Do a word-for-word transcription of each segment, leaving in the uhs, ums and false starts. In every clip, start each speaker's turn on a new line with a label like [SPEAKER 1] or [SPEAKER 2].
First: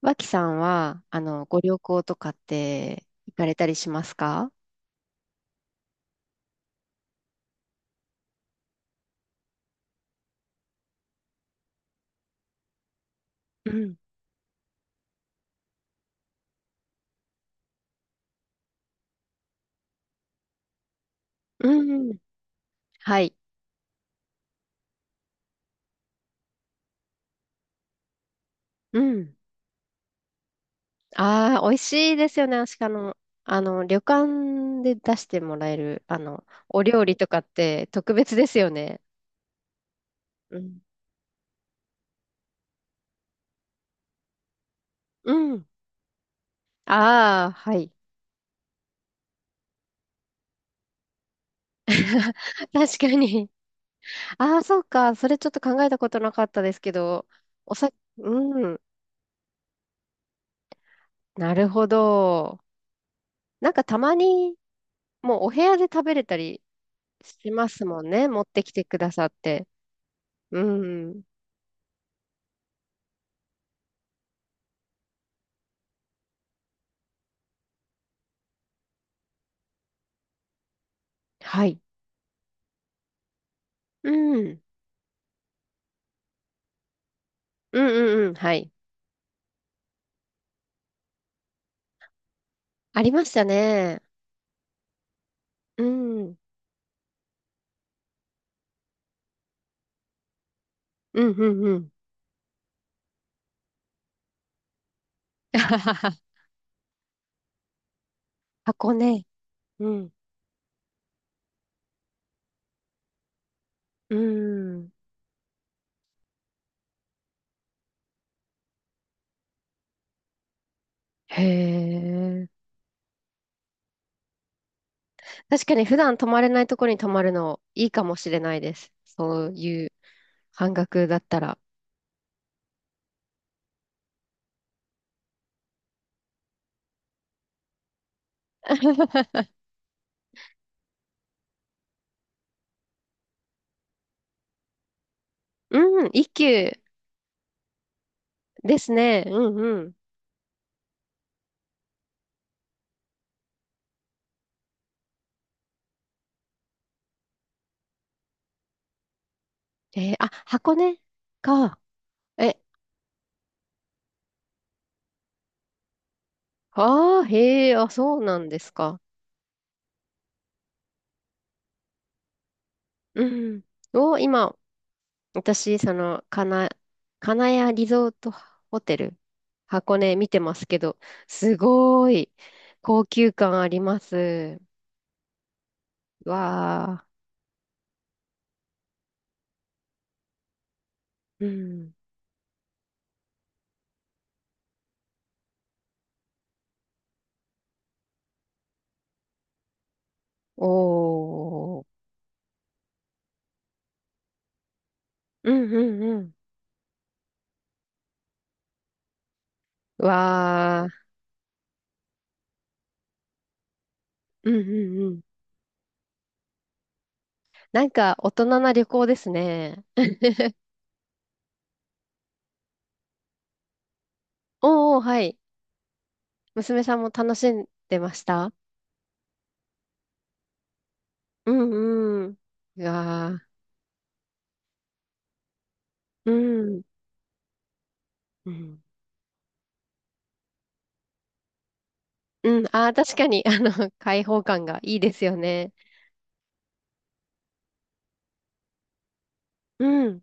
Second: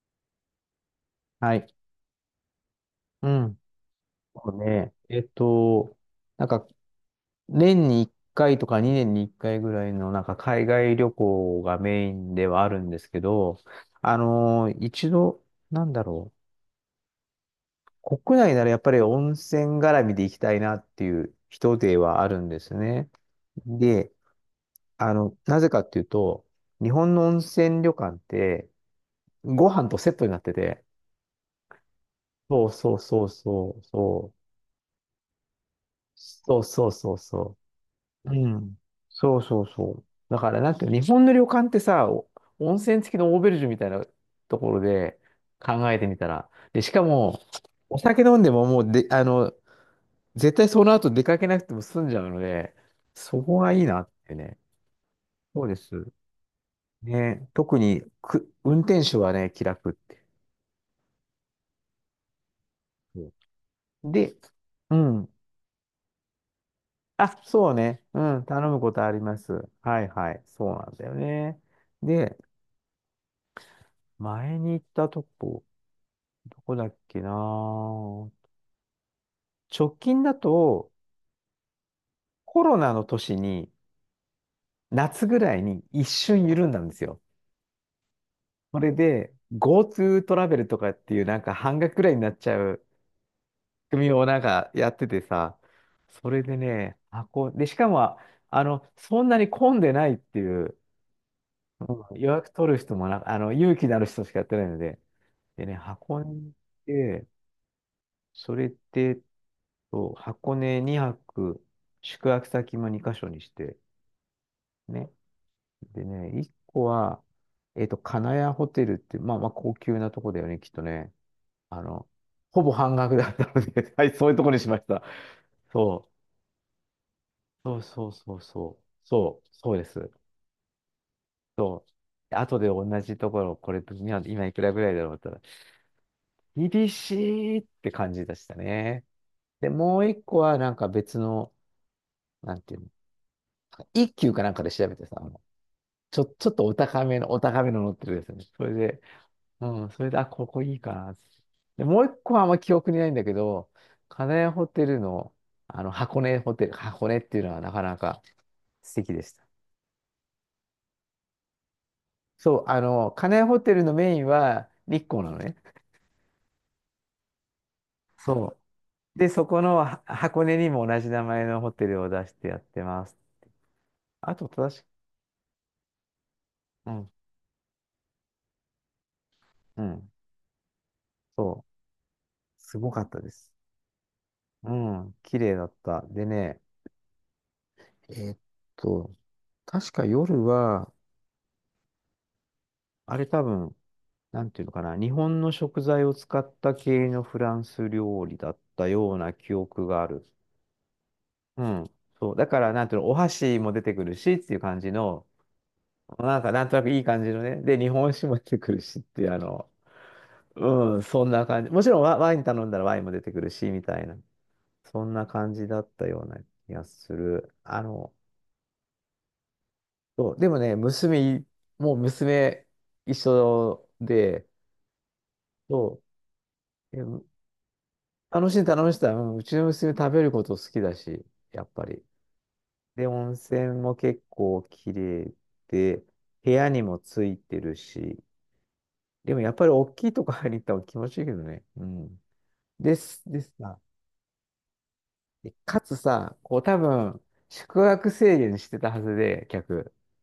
[SPEAKER 1] 脇さんは、あの、
[SPEAKER 2] は
[SPEAKER 1] ご
[SPEAKER 2] い。
[SPEAKER 1] 旅行とかって
[SPEAKER 2] う
[SPEAKER 1] 行かれ
[SPEAKER 2] ん。
[SPEAKER 1] たりしますか？
[SPEAKER 2] そうね。えっと、なんか、年にいっかいとかにねんにいっかいぐらいの、なんか、海外旅行がメインではあるんですけど、
[SPEAKER 1] うん。
[SPEAKER 2] あのー一度、なんだろう。国内ならやっぱり温泉絡みで行きたいなっていう
[SPEAKER 1] う
[SPEAKER 2] 人で
[SPEAKER 1] ん。
[SPEAKER 2] はあるんですね。
[SPEAKER 1] はい。
[SPEAKER 2] で、あの、なぜかっていうと、日本の温泉旅館って、
[SPEAKER 1] うん。
[SPEAKER 2] ご飯とセットになってて、
[SPEAKER 1] ああ、美味しいですよね。
[SPEAKER 2] そう
[SPEAKER 1] しか
[SPEAKER 2] そう
[SPEAKER 1] も、
[SPEAKER 2] そう
[SPEAKER 1] あ
[SPEAKER 2] そ
[SPEAKER 1] の、
[SPEAKER 2] う、
[SPEAKER 1] 旅
[SPEAKER 2] そう、
[SPEAKER 1] 館で出してもらえる、あの、
[SPEAKER 2] そう
[SPEAKER 1] お
[SPEAKER 2] そう
[SPEAKER 1] 料
[SPEAKER 2] そ
[SPEAKER 1] 理
[SPEAKER 2] う
[SPEAKER 1] とかっ
[SPEAKER 2] そ
[SPEAKER 1] て特
[SPEAKER 2] う。
[SPEAKER 1] 別で
[SPEAKER 2] う
[SPEAKER 1] すよ
[SPEAKER 2] ん。
[SPEAKER 1] ね。
[SPEAKER 2] そうそうそう。だか
[SPEAKER 1] う
[SPEAKER 2] ら、なん
[SPEAKER 1] ん。
[SPEAKER 2] ていうの、日本の旅館ってさ、お温泉付きのオーベルジュみたいなところで
[SPEAKER 1] うん。
[SPEAKER 2] 考えてみたら。で、しかも、
[SPEAKER 1] ああ、はい。
[SPEAKER 2] お酒飲んでももうで、あの、絶対その後出かけなくても済んじゃう ので、
[SPEAKER 1] 確か
[SPEAKER 2] そ
[SPEAKER 1] に。
[SPEAKER 2] こがいいなって
[SPEAKER 1] あ
[SPEAKER 2] ね。
[SPEAKER 1] あ、そうか。それちょっと
[SPEAKER 2] そうで
[SPEAKER 1] 考えた
[SPEAKER 2] す。
[SPEAKER 1] ことなかったですけど、
[SPEAKER 2] ね、
[SPEAKER 1] お
[SPEAKER 2] 特
[SPEAKER 1] さ、
[SPEAKER 2] にく、
[SPEAKER 1] う
[SPEAKER 2] 運
[SPEAKER 1] ん。
[SPEAKER 2] 転手はね、気楽って。
[SPEAKER 1] なるほど。
[SPEAKER 2] そ
[SPEAKER 1] なんかた
[SPEAKER 2] う
[SPEAKER 1] ま
[SPEAKER 2] で、
[SPEAKER 1] に、
[SPEAKER 2] うん。
[SPEAKER 1] もうお部屋で食べれたり、
[SPEAKER 2] あ、
[SPEAKER 1] しま
[SPEAKER 2] そう
[SPEAKER 1] す
[SPEAKER 2] ね。
[SPEAKER 1] もんね。
[SPEAKER 2] う
[SPEAKER 1] 持
[SPEAKER 2] ん、
[SPEAKER 1] って
[SPEAKER 2] 頼
[SPEAKER 1] き
[SPEAKER 2] む
[SPEAKER 1] て
[SPEAKER 2] こ
[SPEAKER 1] く
[SPEAKER 2] とあ
[SPEAKER 1] だ
[SPEAKER 2] り
[SPEAKER 1] さっ
[SPEAKER 2] ます。
[SPEAKER 1] て。
[SPEAKER 2] はいはい。
[SPEAKER 1] う
[SPEAKER 2] そうなんだよ
[SPEAKER 1] ん。
[SPEAKER 2] ね。で、前に行ったとこ、どこだっけな、直近だと、
[SPEAKER 1] はい。
[SPEAKER 2] コロナの年に、
[SPEAKER 1] うん。
[SPEAKER 2] 夏ぐらいに一瞬緩んだんですよ。
[SPEAKER 1] うんうんうん。はい。
[SPEAKER 2] それで、GoTo トラベルとかっていう、なんか半額ぐらいになっちゃう
[SPEAKER 1] ありました
[SPEAKER 2] 仕
[SPEAKER 1] ね。
[SPEAKER 2] 組みをなんかやっててさ、
[SPEAKER 1] うん。う
[SPEAKER 2] そ
[SPEAKER 1] ん
[SPEAKER 2] れでね、あ、こう、で、しかも、あの、そんなに混んでないっていう、
[SPEAKER 1] うんうん。
[SPEAKER 2] うん、予約取る人もな、あの、勇気のある人しかやってないので、でね、
[SPEAKER 1] あはは。
[SPEAKER 2] 箱根に行って、それ
[SPEAKER 1] 箱
[SPEAKER 2] で、
[SPEAKER 1] ね。うん。
[SPEAKER 2] そう箱根にはく、宿泊先もにカ所にして、
[SPEAKER 1] うん。
[SPEAKER 2] ね。でね、一個は、えっと、金谷ホテルって、まあまあ高級なとこだよね、きっとね。
[SPEAKER 1] へ
[SPEAKER 2] あの、ほ
[SPEAKER 1] え。
[SPEAKER 2] ぼ半額だったので、 はい、そういうとこにしました。
[SPEAKER 1] 確かに普
[SPEAKER 2] そう、
[SPEAKER 1] 段泊まれないとこに泊まるの
[SPEAKER 2] そう
[SPEAKER 1] いいか
[SPEAKER 2] そう
[SPEAKER 1] もし
[SPEAKER 2] そ
[SPEAKER 1] れ
[SPEAKER 2] う
[SPEAKER 1] ない
[SPEAKER 2] そ
[SPEAKER 1] で
[SPEAKER 2] う、
[SPEAKER 1] す。
[SPEAKER 2] そ
[SPEAKER 1] そ
[SPEAKER 2] う、
[SPEAKER 1] う
[SPEAKER 2] そうで
[SPEAKER 1] いう
[SPEAKER 2] す。
[SPEAKER 1] 半額だったら。
[SPEAKER 2] そう。後で同じところ、これ、今今いくらぐらいだろうって言ったら、厳しいって感じでしたね。で、もう一個は、なんか別の、なんていうの、一級かなんかで調べてさ、あの
[SPEAKER 1] うん。
[SPEAKER 2] ちょ、
[SPEAKER 1] 一
[SPEAKER 2] ちょっと
[SPEAKER 1] 級
[SPEAKER 2] お高めの、お高めの乗ってるですね。それ
[SPEAKER 1] です
[SPEAKER 2] で、
[SPEAKER 1] ね。うんう
[SPEAKER 2] うん、
[SPEAKER 1] ん。
[SPEAKER 2] それで、あ、ここいいかな。で、もう一個はあんま記憶にないんだけど、金谷ホテルの、あの、箱根ホテル、箱根っていうのはなかなか素敵でした。
[SPEAKER 1] えーあ、箱根か。
[SPEAKER 2] そ
[SPEAKER 1] え、
[SPEAKER 2] う、あの、金谷ホテルのメインは日光なのね。
[SPEAKER 1] ああ、へえ、あ、そうな
[SPEAKER 2] そ
[SPEAKER 1] んですか。
[SPEAKER 2] う。で、そこのは箱根にも同じ名前のホテルを出してやってます。
[SPEAKER 1] うん。を、
[SPEAKER 2] あと、
[SPEAKER 1] 今、
[SPEAKER 2] 正しく、
[SPEAKER 1] 私、その、かな、
[SPEAKER 2] うん、
[SPEAKER 1] 金谷リゾートホテル、
[SPEAKER 2] う
[SPEAKER 1] 箱
[SPEAKER 2] ん、
[SPEAKER 1] 根見てますけど、す
[SPEAKER 2] そう、
[SPEAKER 1] ごい
[SPEAKER 2] すごか
[SPEAKER 1] 高
[SPEAKER 2] ったで
[SPEAKER 1] 級
[SPEAKER 2] す。
[SPEAKER 1] 感あります。
[SPEAKER 2] うん、綺麗だった。でね、
[SPEAKER 1] わ
[SPEAKER 2] えーっと、確か夜は、
[SPEAKER 1] ー。うん。
[SPEAKER 2] あれ多分、なんていうのかな、日本の食材を使った系のフランス料理だったような記憶がある。う
[SPEAKER 1] おー。
[SPEAKER 2] ん。そう。だから、なんていうの、お箸も出てくるしっていう感じの、
[SPEAKER 1] うんうんうん。
[SPEAKER 2] なんか、なんとなくいい感じのね。で、日本酒も出てくるしっていう、あの、
[SPEAKER 1] わー。
[SPEAKER 2] うん、そんな感じ。もちろんワ、ワイン頼んだらワインも出てくるし、みたいな。
[SPEAKER 1] うんう
[SPEAKER 2] そ
[SPEAKER 1] んう
[SPEAKER 2] ん
[SPEAKER 1] ん。
[SPEAKER 2] な感じだったような気がする。あ
[SPEAKER 1] なん
[SPEAKER 2] の、
[SPEAKER 1] か、大人な旅行ですね。
[SPEAKER 2] そう。でもね、娘い、もう娘一緒で、
[SPEAKER 1] おーおー、はい。
[SPEAKER 2] そ
[SPEAKER 1] 娘さ
[SPEAKER 2] う。
[SPEAKER 1] ん
[SPEAKER 2] で
[SPEAKER 1] も楽しんでまし
[SPEAKER 2] 楽
[SPEAKER 1] た？
[SPEAKER 2] しんで楽しんでた。うん、うちの娘食べること好きだし、
[SPEAKER 1] う
[SPEAKER 2] やっぱり。
[SPEAKER 1] んうん。う
[SPEAKER 2] で、温
[SPEAKER 1] わ
[SPEAKER 2] 泉も結構綺麗で、
[SPEAKER 1] ー。う
[SPEAKER 2] 部屋
[SPEAKER 1] ん。
[SPEAKER 2] にもついてるし、
[SPEAKER 1] うん
[SPEAKER 2] でもやっぱり大きいとこ入りに行った方が気持ちいいけどね。うん。
[SPEAKER 1] うん。ああ、
[SPEAKER 2] で
[SPEAKER 1] 確
[SPEAKER 2] す、
[SPEAKER 1] か
[SPEAKER 2] で
[SPEAKER 1] に、
[SPEAKER 2] す
[SPEAKER 1] あの、
[SPEAKER 2] な。
[SPEAKER 1] 開放感がいいですよ
[SPEAKER 2] で
[SPEAKER 1] ね。
[SPEAKER 2] かつさ、こう多分、宿泊制限してたはずで、
[SPEAKER 1] う
[SPEAKER 2] 客。
[SPEAKER 1] ん。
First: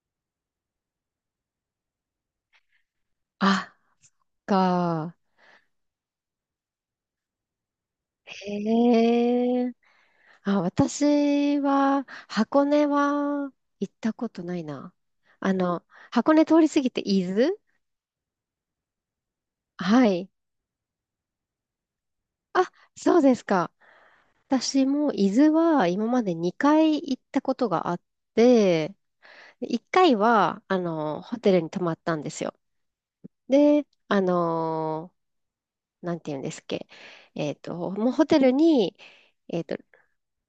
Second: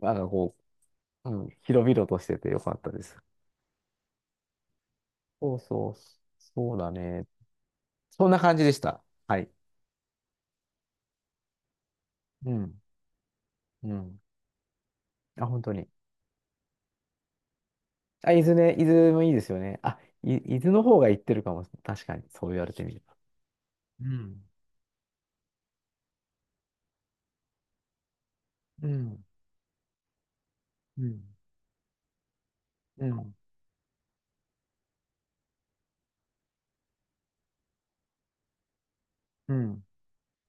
[SPEAKER 2] なんかこう、うん、広々としててよかったです。
[SPEAKER 1] あ、か。
[SPEAKER 2] そうそう、そうだね。そんな感じでした。はい。
[SPEAKER 1] へえ。あ、私は、
[SPEAKER 2] う
[SPEAKER 1] 箱
[SPEAKER 2] ん、
[SPEAKER 1] 根は行っ
[SPEAKER 2] う
[SPEAKER 1] た
[SPEAKER 2] ん。
[SPEAKER 1] ことないな。
[SPEAKER 2] あ、
[SPEAKER 1] あ
[SPEAKER 2] 本当
[SPEAKER 1] の、
[SPEAKER 2] に。
[SPEAKER 1] 箱根通り過ぎて伊豆。
[SPEAKER 2] あ、伊豆ね、伊豆もいいですよね。あ、
[SPEAKER 1] はい。
[SPEAKER 2] い、伊豆の方が行ってるかも。確かに、そう言わ
[SPEAKER 1] あ、
[SPEAKER 2] れてみれば。
[SPEAKER 1] そうですか。
[SPEAKER 2] うん、
[SPEAKER 1] 私も伊豆は今までにかい行ったことがあっ
[SPEAKER 2] う
[SPEAKER 1] て、
[SPEAKER 2] ん、
[SPEAKER 1] いっかいはあ
[SPEAKER 2] う
[SPEAKER 1] の
[SPEAKER 2] ん、
[SPEAKER 1] ホテルに泊まったんですよ。
[SPEAKER 2] うん、
[SPEAKER 1] で、あのなんていうんですっけ、えっと、もうホテルに、
[SPEAKER 2] う
[SPEAKER 1] えっと、
[SPEAKER 2] ん、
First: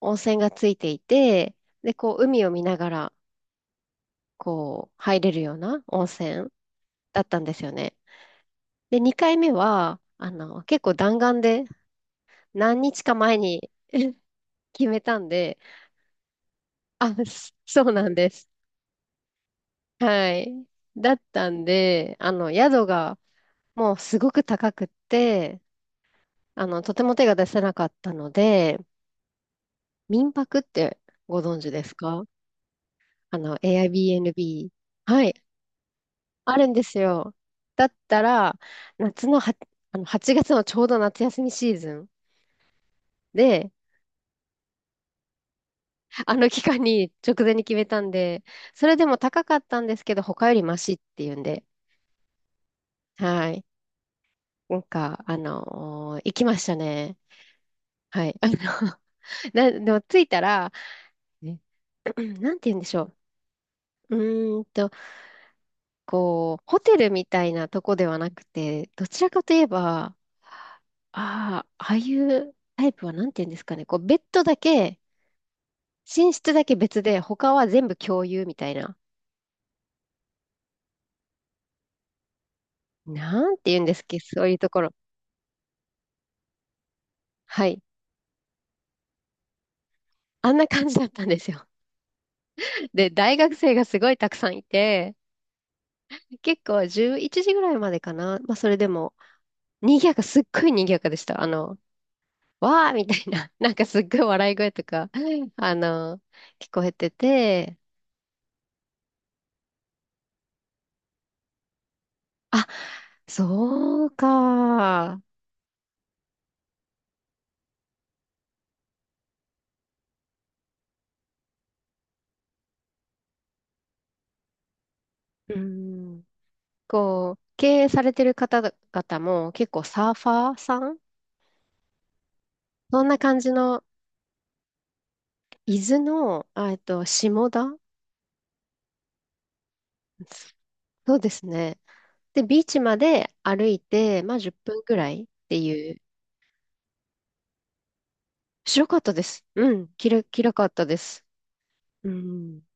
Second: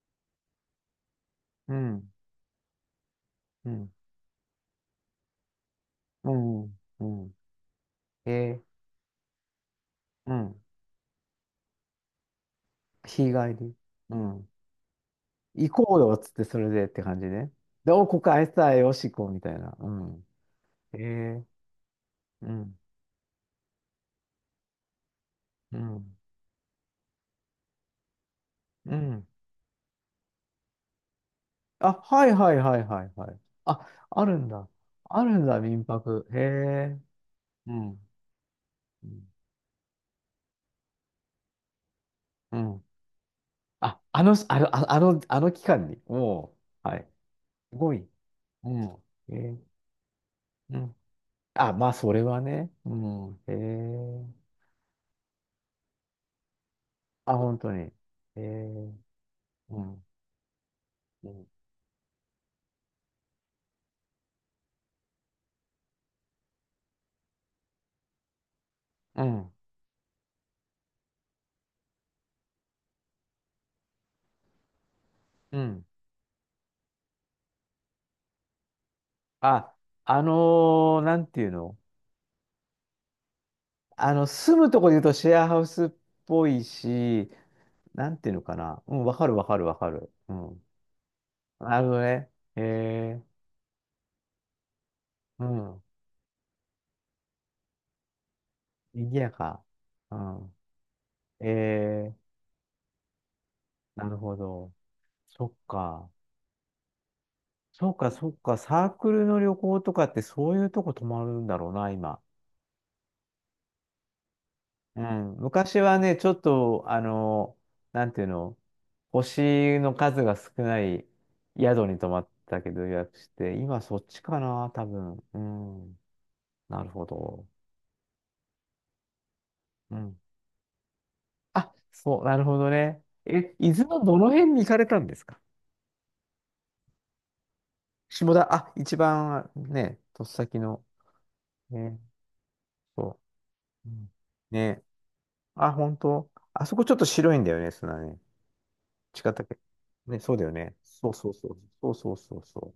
[SPEAKER 1] 温泉がついていて、
[SPEAKER 2] う
[SPEAKER 1] で、
[SPEAKER 2] ん、
[SPEAKER 1] こう、海を見ながら、
[SPEAKER 2] うん、
[SPEAKER 1] こう、入れるような温
[SPEAKER 2] う
[SPEAKER 1] 泉
[SPEAKER 2] ん、う
[SPEAKER 1] だっ
[SPEAKER 2] ん、
[SPEAKER 1] たんですよね。
[SPEAKER 2] えー
[SPEAKER 1] で、にかいめは、あ
[SPEAKER 2] うん、
[SPEAKER 1] の、結構弾丸で、何日か
[SPEAKER 2] 日
[SPEAKER 1] 前
[SPEAKER 2] 帰
[SPEAKER 1] に
[SPEAKER 2] り。うん。
[SPEAKER 1] 決めたんで、
[SPEAKER 2] 行こうよっつって、それでって
[SPEAKER 1] あ、
[SPEAKER 2] 感じ
[SPEAKER 1] そ
[SPEAKER 2] ね。
[SPEAKER 1] そう
[SPEAKER 2] で、お、
[SPEAKER 1] なん
[SPEAKER 2] こ
[SPEAKER 1] で
[SPEAKER 2] こ愛
[SPEAKER 1] す。
[SPEAKER 2] さえよしこうみたいな。うん。
[SPEAKER 1] はい。
[SPEAKER 2] え
[SPEAKER 1] だっ
[SPEAKER 2] ー、
[SPEAKER 1] たんで、あ
[SPEAKER 2] う
[SPEAKER 1] の、
[SPEAKER 2] ん、
[SPEAKER 1] 宿がもうすごく高くって、
[SPEAKER 2] うん、
[SPEAKER 1] あの、とても手が出せなかったので、
[SPEAKER 2] うん。
[SPEAKER 1] 民泊ってご存知で
[SPEAKER 2] あ、
[SPEAKER 1] すか？
[SPEAKER 2] はいはいはいはいは
[SPEAKER 1] あ
[SPEAKER 2] い。
[SPEAKER 1] の、
[SPEAKER 2] あ、あるんだ。
[SPEAKER 1] エアビーアンドビー。は
[SPEAKER 2] ある
[SPEAKER 1] い。
[SPEAKER 2] んだ、民泊。へ
[SPEAKER 1] あるんです
[SPEAKER 2] え。
[SPEAKER 1] よ。
[SPEAKER 2] う
[SPEAKER 1] だっ
[SPEAKER 2] ん、
[SPEAKER 1] たら、
[SPEAKER 2] う
[SPEAKER 1] 夏のは、あのはちがつのちょうど夏休みシーズン
[SPEAKER 2] ん、
[SPEAKER 1] で、
[SPEAKER 2] あ、あの、あの、ああの、あの期間に、
[SPEAKER 1] あの
[SPEAKER 2] も
[SPEAKER 1] 期間
[SPEAKER 2] う、はい。
[SPEAKER 1] に直前に
[SPEAKER 2] す
[SPEAKER 1] 決め
[SPEAKER 2] ご
[SPEAKER 1] た
[SPEAKER 2] い。
[SPEAKER 1] んで、
[SPEAKER 2] う
[SPEAKER 1] それ
[SPEAKER 2] ん。
[SPEAKER 1] でも
[SPEAKER 2] え
[SPEAKER 1] 高かっ
[SPEAKER 2] ー
[SPEAKER 1] たんですけど、他よりマ
[SPEAKER 2] う
[SPEAKER 1] シ
[SPEAKER 2] ん。
[SPEAKER 1] っていうんで、
[SPEAKER 2] あ、まあ、それはね。うん。
[SPEAKER 1] は
[SPEAKER 2] え
[SPEAKER 1] い。
[SPEAKER 2] ー、
[SPEAKER 1] なんか、あのー行きましたね。
[SPEAKER 2] あ、本当に。
[SPEAKER 1] はい。
[SPEAKER 2] え
[SPEAKER 1] あの、
[SPEAKER 2] ー、
[SPEAKER 1] な、で
[SPEAKER 2] う
[SPEAKER 1] も
[SPEAKER 2] ん。
[SPEAKER 1] 着いたら、
[SPEAKER 2] うん。
[SPEAKER 1] ね なんて言うんでしょう。うーんと、こう、ホテルみたいなとこではなくて、どち
[SPEAKER 2] う
[SPEAKER 1] らか
[SPEAKER 2] ん。
[SPEAKER 1] といえば、ああ、ああいうタイプはなんて言うんですかね。こう、ベッドだけ、
[SPEAKER 2] うん、
[SPEAKER 1] 寝室だけ別で、他は全部共有みたいな。
[SPEAKER 2] あ、あのーなんていうの、
[SPEAKER 1] なんて言うんですっ
[SPEAKER 2] あ
[SPEAKER 1] け、
[SPEAKER 2] の、
[SPEAKER 1] そうい
[SPEAKER 2] 住
[SPEAKER 1] うと
[SPEAKER 2] むと
[SPEAKER 1] こ
[SPEAKER 2] こ
[SPEAKER 1] ろ。
[SPEAKER 2] で言うとシェアハウスっぽいし、
[SPEAKER 1] はい。
[SPEAKER 2] なんていうのかな。うん、わかるわかるわかる。う
[SPEAKER 1] あん
[SPEAKER 2] ん。
[SPEAKER 1] な感じだったんですよ。
[SPEAKER 2] なるほどね。
[SPEAKER 1] で、
[SPEAKER 2] え
[SPEAKER 1] 大学生がすごいたくさんいて、
[SPEAKER 2] ー、うん。
[SPEAKER 1] 結構じゅういちじぐらいまでかな。まあ、それでも、
[SPEAKER 2] 賑やか。
[SPEAKER 1] 賑や
[SPEAKER 2] う
[SPEAKER 1] か、すっ
[SPEAKER 2] ん。
[SPEAKER 1] ごい賑やかでした。あの、
[SPEAKER 2] えー、
[SPEAKER 1] わーみたいな、なんかす
[SPEAKER 2] な
[SPEAKER 1] っ
[SPEAKER 2] る
[SPEAKER 1] ごい
[SPEAKER 2] ほ
[SPEAKER 1] 笑い声
[SPEAKER 2] ど。
[SPEAKER 1] とか、
[SPEAKER 2] そっ
[SPEAKER 1] あ
[SPEAKER 2] か。
[SPEAKER 1] の、聞こえてて、
[SPEAKER 2] そうか、そうか、サークルの旅行とかってそういうとこ泊まるんだろうな、今。
[SPEAKER 1] あ、そう
[SPEAKER 2] う
[SPEAKER 1] か。
[SPEAKER 2] ん。昔はね、ちょっと、あの、なんていうの、星の数が少ない宿に泊まったけど予約して、今そっちかな、多分。う
[SPEAKER 1] う
[SPEAKER 2] ん。
[SPEAKER 1] ん。
[SPEAKER 2] なるほ
[SPEAKER 1] こう、
[SPEAKER 2] ど。
[SPEAKER 1] 経営されてる方々も結構
[SPEAKER 2] う
[SPEAKER 1] サー
[SPEAKER 2] ん。
[SPEAKER 1] ファーさん。
[SPEAKER 2] あ、そう、なるほど
[SPEAKER 1] そ
[SPEAKER 2] ね。
[SPEAKER 1] んな感じ
[SPEAKER 2] え、伊
[SPEAKER 1] の、
[SPEAKER 2] 豆のどの辺に行かれたんですか？
[SPEAKER 1] 伊豆の、あえっと、下田。
[SPEAKER 2] 下田、あ、一番ね、とっさきの。
[SPEAKER 1] そうですね。
[SPEAKER 2] ね、
[SPEAKER 1] で、ビーチま
[SPEAKER 2] そ
[SPEAKER 1] で歩い
[SPEAKER 2] う。うん
[SPEAKER 1] て、まあじゅっぷん
[SPEAKER 2] ね。
[SPEAKER 1] ぐらいって
[SPEAKER 2] あ、
[SPEAKER 1] い
[SPEAKER 2] 本
[SPEAKER 1] う。
[SPEAKER 2] 当。あそこちょっと白いんだよね、砂ね。
[SPEAKER 1] 白かったで
[SPEAKER 2] 違った
[SPEAKER 1] す。
[SPEAKER 2] っけ
[SPEAKER 1] うん、き
[SPEAKER 2] ね、
[SPEAKER 1] ら、
[SPEAKER 2] そう
[SPEAKER 1] き
[SPEAKER 2] だよ
[SPEAKER 1] らかっ
[SPEAKER 2] ね。
[SPEAKER 1] たで
[SPEAKER 2] そう
[SPEAKER 1] す。
[SPEAKER 2] そうそう。そう
[SPEAKER 1] う
[SPEAKER 2] そうそうそ
[SPEAKER 1] ん。
[SPEAKER 2] う。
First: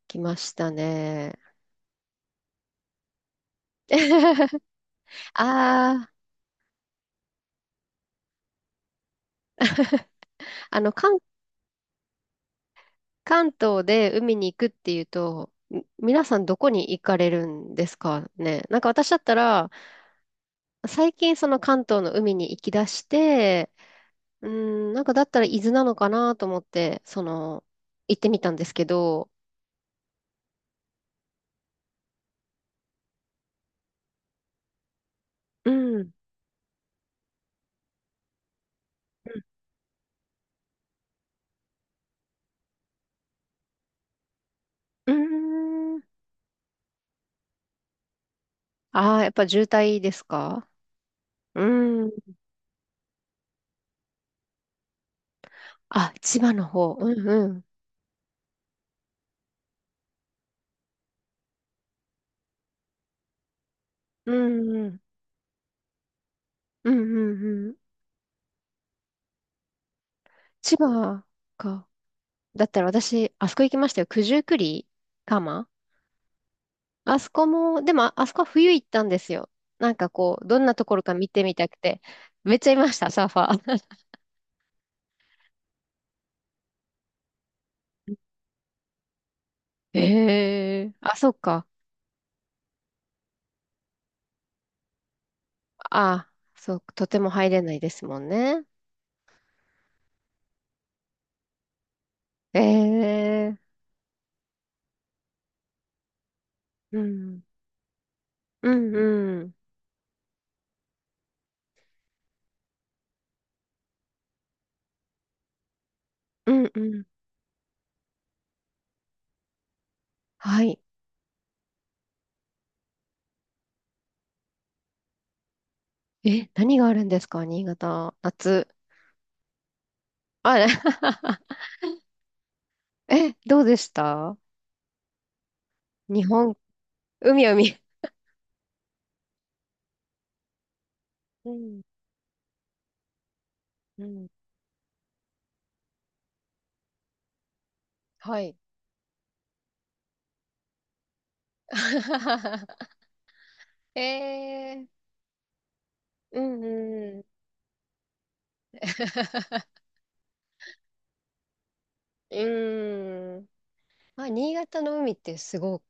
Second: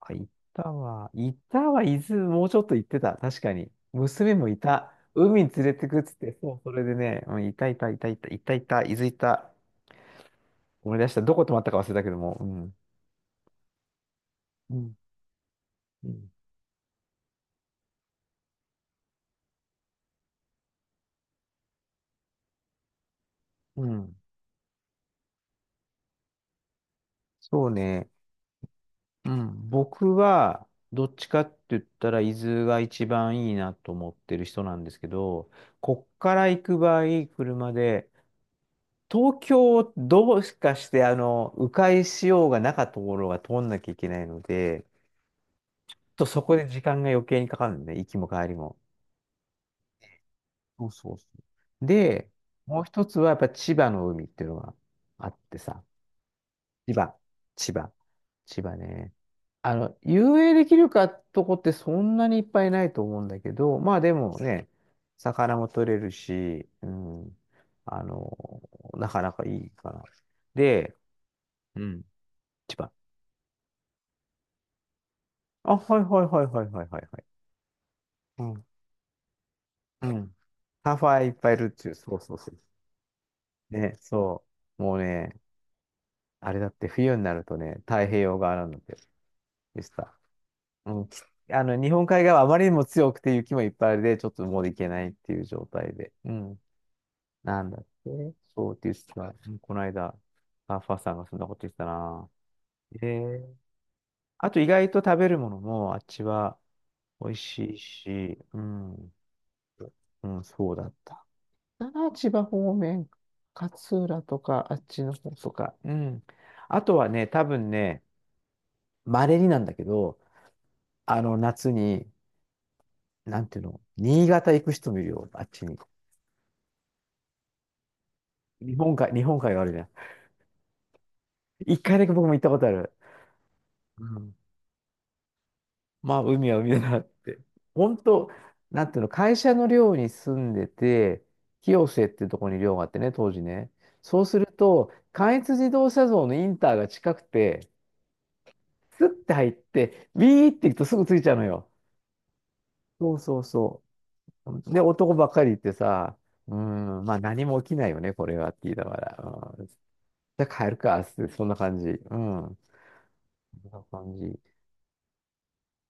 [SPEAKER 2] あ、
[SPEAKER 1] 来
[SPEAKER 2] い
[SPEAKER 1] まし
[SPEAKER 2] た
[SPEAKER 1] た
[SPEAKER 2] わ。い
[SPEAKER 1] ね。
[SPEAKER 2] たわ。伊豆、もうちょっと行ってた。確かに。娘もいた。海に連れてくっ
[SPEAKER 1] ああ、
[SPEAKER 2] つって、そう、それでね、うん、いたいたいたいたいたいた、伊豆いた。
[SPEAKER 1] あの、
[SPEAKER 2] 思い出し
[SPEAKER 1] 関
[SPEAKER 2] た。どこ泊まったか忘れたけども。うん。
[SPEAKER 1] 関東で海に行くっ
[SPEAKER 2] う
[SPEAKER 1] て
[SPEAKER 2] ん。
[SPEAKER 1] いうと、み
[SPEAKER 2] う
[SPEAKER 1] 皆
[SPEAKER 2] ん。
[SPEAKER 1] さんどこに行かれるんですかね。なんか私だったら、最近その関東の海に行き出して、
[SPEAKER 2] うん、
[SPEAKER 1] うーん、なんかだったら伊豆なのかなと思って、その、
[SPEAKER 2] そうね。
[SPEAKER 1] 行ってみたんですけど、
[SPEAKER 2] うん。僕は、どっちかって言ったら、伊豆が一番いいなと思ってる人なんですけど、
[SPEAKER 1] う
[SPEAKER 2] こ
[SPEAKER 1] ん。
[SPEAKER 2] っから行く場合、車で、東京をどうしかして、あの、迂回しようがなかったところが通んなきゃいけないので、ち
[SPEAKER 1] うんうー
[SPEAKER 2] ょっ
[SPEAKER 1] ん。
[SPEAKER 2] とそこで時間が余計にかかるんで、ね、行きも帰りも。
[SPEAKER 1] ああー、やっぱ渋滞ですか？
[SPEAKER 2] そうそうそ
[SPEAKER 1] う
[SPEAKER 2] う。
[SPEAKER 1] ん。
[SPEAKER 2] で、もう一つはやっぱ千葉の海っていうのがあってさ、
[SPEAKER 1] あ、千葉の方。
[SPEAKER 2] 千
[SPEAKER 1] う
[SPEAKER 2] 葉、
[SPEAKER 1] んうん。
[SPEAKER 2] 千葉、千葉ね。あの、遊泳できるかとこってそんなにいっぱいないと思うんだけど、まあで
[SPEAKER 1] う
[SPEAKER 2] もね、
[SPEAKER 1] んうん。
[SPEAKER 2] 魚も取れるし、う
[SPEAKER 1] うんう
[SPEAKER 2] ん、
[SPEAKER 1] んうん。
[SPEAKER 2] あの、なかなかいいかな。
[SPEAKER 1] 千
[SPEAKER 2] で、
[SPEAKER 1] 葉
[SPEAKER 2] う
[SPEAKER 1] か。
[SPEAKER 2] ん。
[SPEAKER 1] だっ
[SPEAKER 2] 千
[SPEAKER 1] たら
[SPEAKER 2] 葉、
[SPEAKER 1] 私、あそこ行きましたよ。九十九里。蒲
[SPEAKER 2] あ、はいはいはいはいはいはい
[SPEAKER 1] あ
[SPEAKER 2] はい。
[SPEAKER 1] そこも、でもあ、あそこ
[SPEAKER 2] う
[SPEAKER 1] は
[SPEAKER 2] ん。
[SPEAKER 1] 冬行ったんですよ。なん
[SPEAKER 2] う
[SPEAKER 1] か
[SPEAKER 2] ん。
[SPEAKER 1] こう、どんなと
[SPEAKER 2] サ
[SPEAKER 1] こ
[SPEAKER 2] ー
[SPEAKER 1] ろ
[SPEAKER 2] フ
[SPEAKER 1] か
[SPEAKER 2] ァー
[SPEAKER 1] 見
[SPEAKER 2] いっ
[SPEAKER 1] て
[SPEAKER 2] ぱ
[SPEAKER 1] み
[SPEAKER 2] いいる
[SPEAKER 1] た
[SPEAKER 2] っ
[SPEAKER 1] く
[SPEAKER 2] ちゅう。
[SPEAKER 1] て。
[SPEAKER 2] そうそうそ
[SPEAKER 1] めっ
[SPEAKER 2] う。
[SPEAKER 1] ちゃいました、サーファ
[SPEAKER 2] ね、
[SPEAKER 1] ー。
[SPEAKER 2] そう。もうね、あれだって冬になるとね、太平洋側なんだって。でし た。
[SPEAKER 1] え
[SPEAKER 2] う
[SPEAKER 1] え、
[SPEAKER 2] ん。
[SPEAKER 1] あ、
[SPEAKER 2] き
[SPEAKER 1] そっ
[SPEAKER 2] あ
[SPEAKER 1] か。
[SPEAKER 2] の、日本海側はあまりにも強くて雪もいっぱいあるで、ちょっともう行けないっていう状態で。
[SPEAKER 1] あ、
[SPEAKER 2] うん。
[SPEAKER 1] そう、とても入れ
[SPEAKER 2] なん
[SPEAKER 1] ない
[SPEAKER 2] だっ
[SPEAKER 1] ですもん
[SPEAKER 2] て。
[SPEAKER 1] ね。
[SPEAKER 2] そうって言ってた。うん、この間、サーファーさんがそんなこと言ってたな。えー、
[SPEAKER 1] ええ、
[SPEAKER 2] あと意外と食べるものもあっちは
[SPEAKER 1] う
[SPEAKER 2] 美味
[SPEAKER 1] ん。
[SPEAKER 2] しいし、う
[SPEAKER 1] うん
[SPEAKER 2] ん、
[SPEAKER 1] うん。
[SPEAKER 2] うん、そうだった。あ、千葉方面、勝浦とか、あっちの方とか。うん。
[SPEAKER 1] うんう
[SPEAKER 2] あと
[SPEAKER 1] ん。
[SPEAKER 2] はね、多分ね、稀になんだけど、
[SPEAKER 1] はい。
[SPEAKER 2] あの、夏に、なんていうの、新潟行く人もいるよ、あっちに。
[SPEAKER 1] え、何があるんですか、新潟。夏。
[SPEAKER 2] 日本海、日本海があるじゃん。
[SPEAKER 1] あれ？
[SPEAKER 2] 一回だけ僕も行ったことある。
[SPEAKER 1] え、どうでし
[SPEAKER 2] うん。
[SPEAKER 1] た？
[SPEAKER 2] まあ、
[SPEAKER 1] 日
[SPEAKER 2] 海
[SPEAKER 1] 本、
[SPEAKER 2] は海だなって。
[SPEAKER 1] 海海。
[SPEAKER 2] 本当、なんていうの、会社の寮に住んでて、
[SPEAKER 1] うん、
[SPEAKER 2] 清瀬っていうところに寮があってね、当時ね。
[SPEAKER 1] う
[SPEAKER 2] そう
[SPEAKER 1] ん。
[SPEAKER 2] すると、関越自動車道のインターが近くて、
[SPEAKER 1] はい。
[SPEAKER 2] スッて入って、ビーって行くとすぐついちゃうのよ。そうそうそ
[SPEAKER 1] え
[SPEAKER 2] う。で、
[SPEAKER 1] え、
[SPEAKER 2] 男ばっかりってさ、
[SPEAKER 1] う
[SPEAKER 2] うー
[SPEAKER 1] ん
[SPEAKER 2] ん、ま
[SPEAKER 1] う
[SPEAKER 2] あ
[SPEAKER 1] ん。
[SPEAKER 2] 何も起きないよね、これはって言いながら。う ん、じゃあ帰るか、っつって、そんな感じ。う
[SPEAKER 1] う
[SPEAKER 2] ん。
[SPEAKER 1] ーん。
[SPEAKER 2] そんな感
[SPEAKER 1] まあ、
[SPEAKER 2] じ。
[SPEAKER 1] 新潟の海ってすごく、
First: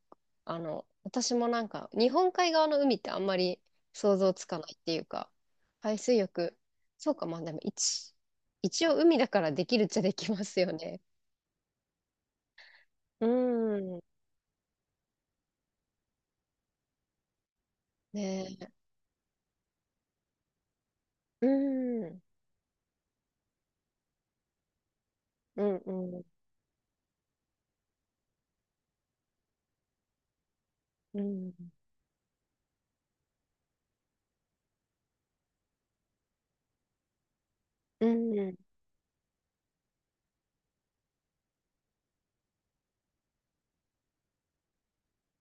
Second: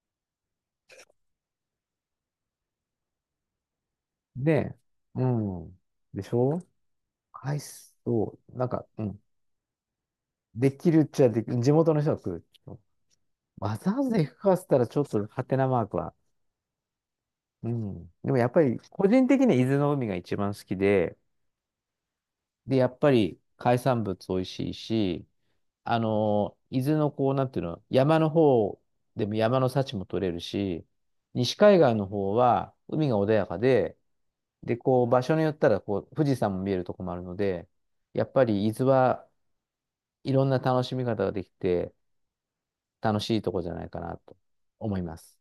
[SPEAKER 1] あの、私もなんか、日本海側の海ってあんまり想像つかない
[SPEAKER 2] で、
[SPEAKER 1] っていう
[SPEAKER 2] う
[SPEAKER 1] か、
[SPEAKER 2] ん。
[SPEAKER 1] 海水
[SPEAKER 2] でし
[SPEAKER 1] 浴、
[SPEAKER 2] ょ、
[SPEAKER 1] そうか、まあで
[SPEAKER 2] ア
[SPEAKER 1] も
[SPEAKER 2] イス
[SPEAKER 1] 一、
[SPEAKER 2] を、なんか、
[SPEAKER 1] 一応
[SPEAKER 2] う
[SPEAKER 1] 海
[SPEAKER 2] ん。
[SPEAKER 1] だからできるっちゃできますよ
[SPEAKER 2] できる
[SPEAKER 1] ね。
[SPEAKER 2] っちゃできる。地元の人が来る。
[SPEAKER 1] う
[SPEAKER 2] わざ
[SPEAKER 1] ーん。
[SPEAKER 2] わざ行くかっつったらちょっとハテナマークは。うん。でも
[SPEAKER 1] ね
[SPEAKER 2] やっぱ
[SPEAKER 1] え。
[SPEAKER 2] り個人的には伊豆の海が一番好きで、
[SPEAKER 1] うーん。
[SPEAKER 2] で、やっぱり海産物美味しいし、
[SPEAKER 1] うん
[SPEAKER 2] あ
[SPEAKER 1] うん。
[SPEAKER 2] の、伊豆のこう、なんていうの、山の方でも山の幸も取れるし、
[SPEAKER 1] うん。
[SPEAKER 2] 西海岸の方は海が穏やかで、で、こう、場所によったら、こう、富士山も見えるとこもあるので、
[SPEAKER 1] う
[SPEAKER 2] やっぱ
[SPEAKER 1] ん。
[SPEAKER 2] り伊豆はいろんな楽しみ方ができて、楽しいとこじゃないかなと思います。